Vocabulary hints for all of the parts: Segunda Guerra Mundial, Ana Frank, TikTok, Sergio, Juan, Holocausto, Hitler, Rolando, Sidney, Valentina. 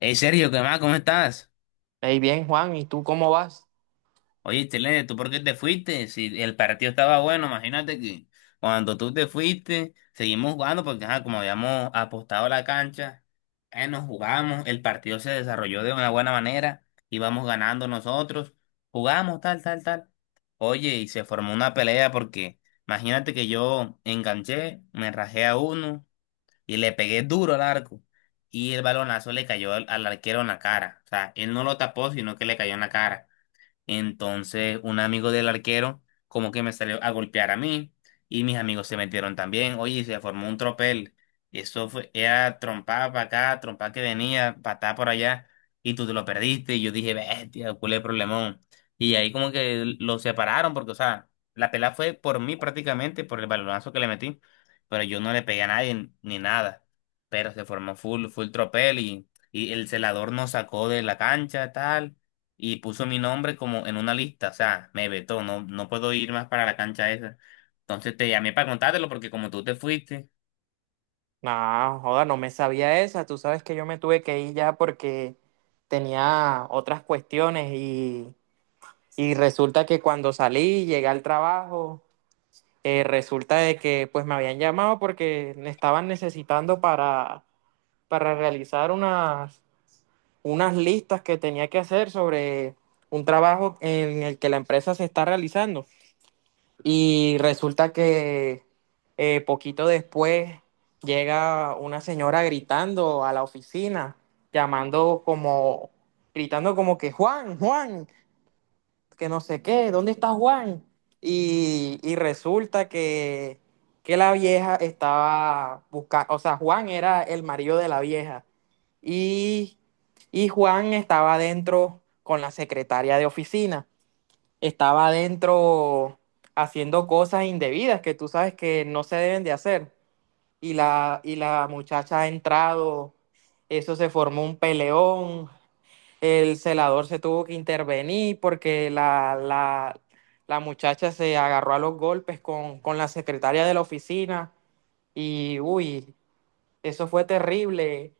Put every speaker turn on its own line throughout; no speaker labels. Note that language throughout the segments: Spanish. Hey Sergio, ¿qué más? ¿Cómo estás?
Hey, bien, Juan, ¿y tú cómo vas?
Oye, Chile, ¿tú por qué te fuiste? Si el partido estaba bueno, imagínate que cuando tú te fuiste, seguimos jugando porque ajá, como habíamos apostado la cancha, nos jugamos, el partido se desarrolló de una buena manera, íbamos ganando nosotros, jugamos tal, tal, tal. Oye, y se formó una pelea porque imagínate que yo enganché, me rajé a uno, y le pegué duro al arco y el balonazo le cayó al arquero en la cara. O sea, él no lo tapó, sino que le cayó en la cara. Entonces, un amigo del arquero como que me salió a golpear a mí y mis amigos se metieron también. Oye, se formó un tropel. Y eso fue, era trompada para acá, trompada que venía, patada por allá y tú te lo perdiste. Y yo dije, bestia, ¿cuál es el problemón? Y ahí como que lo separaron porque, o sea, la pelea fue por mí prácticamente, por el balonazo que le metí, pero yo no le pegué a nadie ni nada. Pero se formó full, full tropel y el celador nos sacó de la cancha, tal, y puso mi nombre como en una lista, o sea, me vetó, no, no puedo ir más para la cancha esa. Entonces te llamé para contártelo porque como tú te fuiste,
Nah, joda, no me sabía esa. Tú sabes que yo me tuve que ir ya porque tenía otras cuestiones y resulta que cuando salí, llegué al trabajo, resulta de que pues me habían llamado porque me estaban necesitando para realizar unas listas que tenía que hacer sobre un trabajo en el que la empresa se está realizando. Y resulta que poquito después llega una señora gritando a la oficina, llamando como, gritando como que Juan, Juan, que no sé qué, ¿dónde está Juan? Y resulta que la vieja estaba buscando, o sea, Juan era el marido de la vieja y, y Juan estaba adentro con la secretaria de oficina, estaba adentro haciendo cosas indebidas que tú sabes que no se deben de hacer. Y la muchacha ha entrado, eso se formó un peleón, el celador se tuvo que intervenir porque la muchacha se agarró a los golpes con la secretaria de la oficina y uy, eso fue terrible.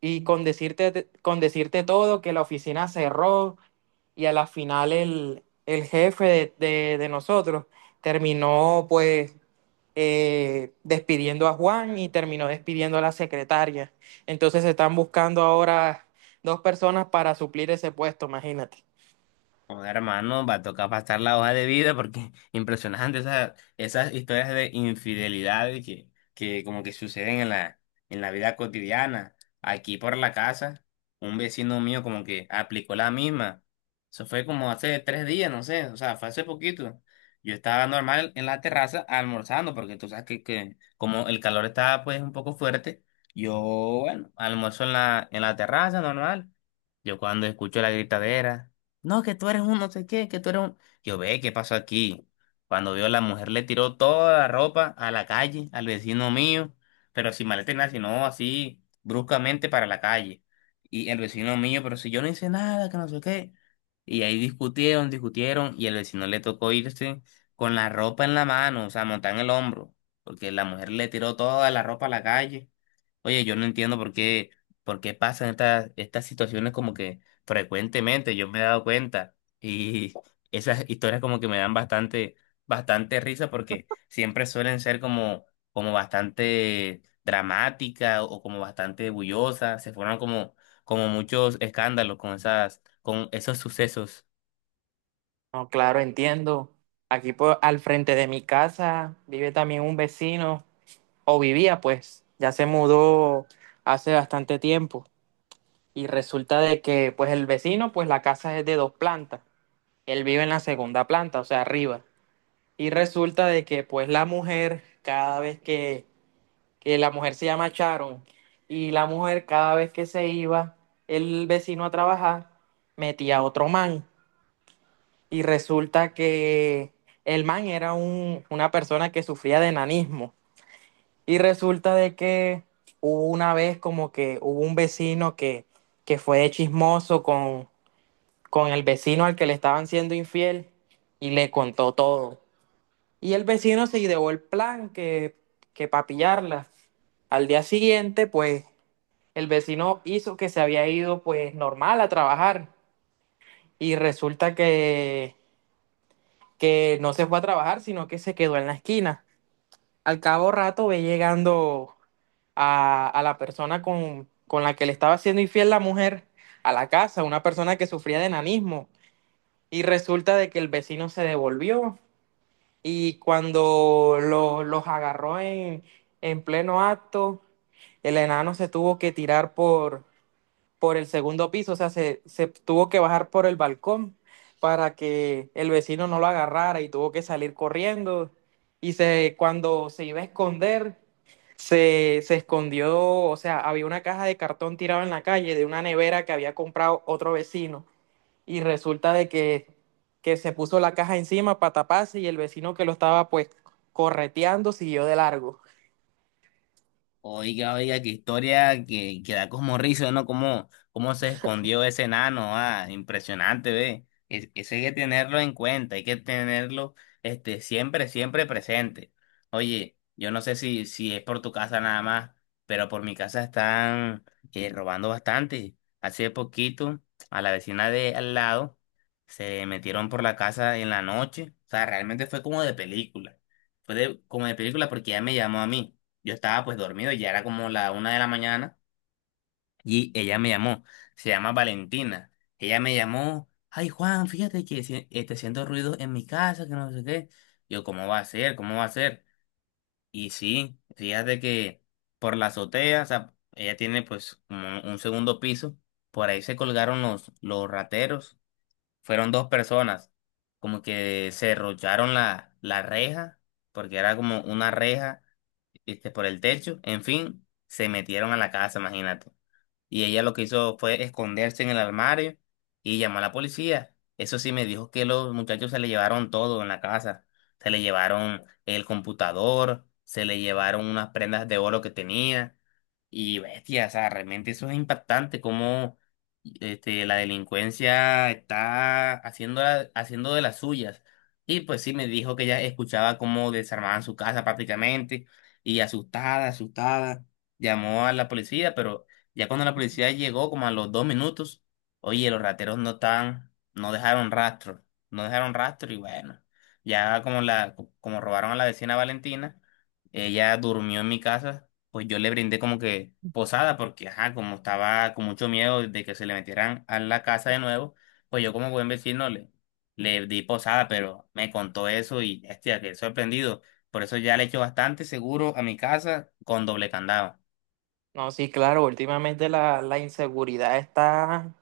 Con decirte todo, que la oficina cerró y a la final el jefe de nosotros terminó pues despidiendo a Juan y terminó despidiendo a la secretaria. Entonces se están buscando ahora dos personas para suplir ese puesto, imagínate.
joder, hermano, va a tocar pasar la hoja de vida porque impresionante esas, esas historias de infidelidad y que como que suceden en la vida cotidiana. Aquí por la casa, un vecino mío como que aplicó la misma. Eso fue como hace 3 días, no sé, o sea, fue hace poquito. Yo estaba normal en la terraza almorzando porque tú sabes que como el calor estaba pues un poco fuerte, yo, bueno, almuerzo en la terraza normal. Yo cuando escucho la gritadera. No, que tú eres un no sé qué, que tú eres un... Yo ve, ¿qué pasó aquí? Cuando vio la mujer le tiró toda la ropa a la calle, al vecino mío, pero sin maleta ni nada, sino así bruscamente para la calle. Y el vecino mío, pero si yo no hice nada, que no sé qué. Y ahí discutieron, discutieron, y el vecino le tocó irse con la ropa en la mano, o sea, montada en el hombro, porque la mujer le tiró toda la ropa a la calle. Oye, yo no entiendo por qué pasan estas, estas situaciones como que frecuentemente, yo me he dado cuenta y esas historias como que me dan bastante, bastante risa porque siempre suelen ser como, como bastante dramática o como bastante bullosas, se forman como, como muchos escándalos con esas, con esos sucesos.
No, claro, entiendo. Aquí al frente de mi casa vive también un vecino, o vivía pues, ya se mudó hace bastante tiempo. Y resulta de que pues el vecino, pues la casa es de dos plantas. Él vive en la segunda planta, o sea, arriba. Y resulta de que pues la mujer, que la mujer se llama Sharon, y la mujer cada vez que se iba el vecino a trabajar, metía a otro man. Y resulta que el man era una persona que sufría de enanismo. Y resulta de que hubo una vez como que hubo un vecino que fue de chismoso con el vecino al que le estaban siendo infiel y le contó todo. Y el vecino se ideó el plan que para pillarla. Al día siguiente, pues, el vecino hizo que se había ido, pues, normal a trabajar. Y resulta que no se fue a trabajar, sino que se quedó en la esquina. Al cabo rato ve llegando a la persona con la que le estaba siendo infiel la mujer a la casa, una persona que sufría de enanismo. Y resulta de que el vecino se devolvió. Y cuando los agarró en pleno acto, el enano se tuvo que tirar por el segundo piso, o sea, se tuvo que bajar por el balcón para que el vecino no lo agarrara y tuvo que salir corriendo. Cuando se iba a esconder, se escondió, o sea, había una caja de cartón tirada en la calle de una nevera que había comprado otro vecino y resulta de que se puso la caja encima para taparse y el vecino que lo estaba pues correteando siguió de largo.
Oiga, oiga, qué historia que da como risa, ¿no? Cómo, cómo se escondió ese enano, ah, impresionante, ve. Es- eso hay que tenerlo en cuenta, hay que tenerlo, este, siempre, siempre presente. Oye, yo no sé si, si es por tu casa nada más, pero por mi casa están robando bastante. Hace poquito, a la vecina de al lado, se metieron por la casa en la noche. O sea, realmente fue como de película. Fue de- como de película porque ella me llamó a mí. Yo estaba pues dormido, ya era como la una de la mañana y ella me llamó, se llama Valentina. Ella me llamó, ay Juan, fíjate que si- este, siento ruido en mi casa, que no sé qué. Yo, ¿cómo va a ser? ¿Cómo va a ser? Y sí, fíjate que por la azotea, o sea, ella tiene pues como un segundo piso, por ahí se colgaron los rateros, fueron 2 personas, como que se derrocharon la reja, porque era como una reja, viste, por el techo. En fin, se metieron a la casa, imagínate. Y ella lo que hizo fue esconderse en el armario y llamó a la policía. Eso sí, me dijo que los muchachos se le llevaron todo en la casa. Se le llevaron el computador, se le llevaron unas prendas de oro que tenía. Y bestia, o sea, realmente eso es impactante, cómo, este, la delincuencia está haciendo, la- haciendo de las suyas. Y pues sí, me dijo que ella escuchaba cómo desarmaban su casa prácticamente y asustada, asustada, llamó a la policía, pero... Ya cuando la policía llegó, como a los 2 minutos, oye, los rateros no estaban, no dejaron rastro, no dejaron rastro y bueno, ya como la, como robaron a la vecina Valentina, ella durmió en mi casa, pues yo le brindé como que posada porque, ajá, como estaba con mucho miedo de que se le metieran a la casa de nuevo, pues yo como buen vecino le, le di posada, pero me contó eso y, hostia, quedé sorprendido. Por eso ya le echo bastante seguro a mi casa con doble candado.
No, sí, claro, últimamente la inseguridad está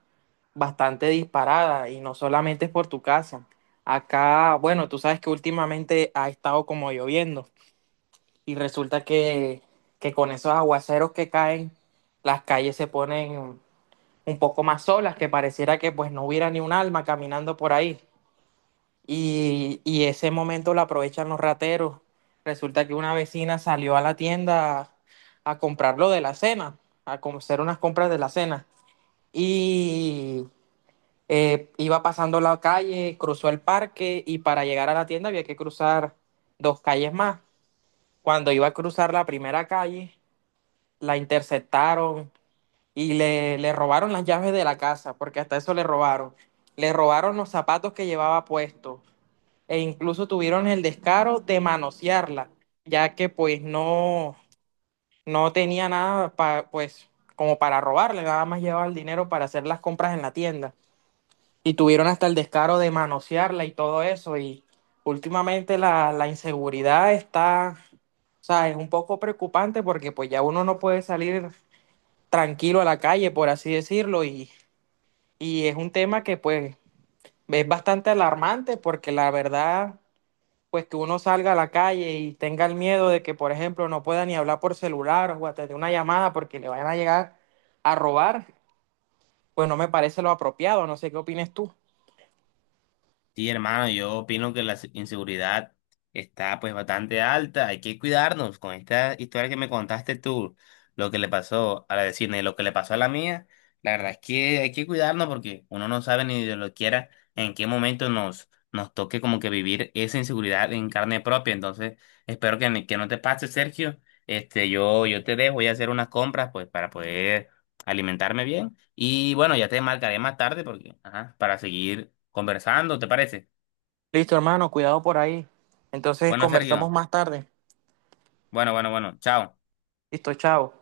bastante disparada y no solamente es por tu casa. Acá, bueno, tú sabes que últimamente ha estado como lloviendo y resulta que con esos aguaceros que caen, las calles se ponen un poco más solas, que pareciera que pues no hubiera ni un alma caminando por ahí. Y y ese momento lo aprovechan los rateros. Resulta que una vecina salió a la tienda a comprar lo de la cena, hacer unas compras de la cena. Y iba pasando la calle, cruzó el parque y para llegar a la tienda había que cruzar dos calles más. Cuando iba a cruzar la primera calle, la interceptaron y le robaron las llaves de la casa, porque hasta eso le robaron. Le robaron los zapatos que llevaba puestos e incluso tuvieron el descaro de manosearla, ya que pues no tenía nada pues como para robarle, nada más llevaba el dinero para hacer las compras en la tienda. Y tuvieron hasta el descaro de manosearla y todo eso. Y últimamente la inseguridad está, o sea, es un poco preocupante porque pues ya uno no puede salir tranquilo a la calle, por así decirlo. Y es un tema que pues es bastante alarmante porque la verdad pues que uno salga a la calle y tenga el miedo de que, por ejemplo, no pueda ni hablar por celular o atender una llamada porque le vayan a llegar a robar, pues no me parece lo apropiado. No sé qué opines tú.
Sí, hermano, yo opino que la se- inseguridad está pues bastante alta, hay que cuidarnos con esta historia que me contaste tú, lo que le pasó a la de Sidney, lo que le pasó a la mía, la verdad es que hay que cuidarnos porque uno no sabe ni de lo quiera en qué momento nos, nos toque como que vivir esa inseguridad en carne propia, entonces espero que, ni- que no te pase, Sergio, este, yo te dejo, voy a hacer unas compras pues para poder alimentarme bien. Y bueno, ya te marcaré más tarde porque, ajá, para seguir conversando, ¿te parece?
Listo, hermano, cuidado por ahí. Entonces
Bueno,
conversamos
Sergio.
más tarde.
Bueno, bueno, bueno. Chao.
Listo, chao.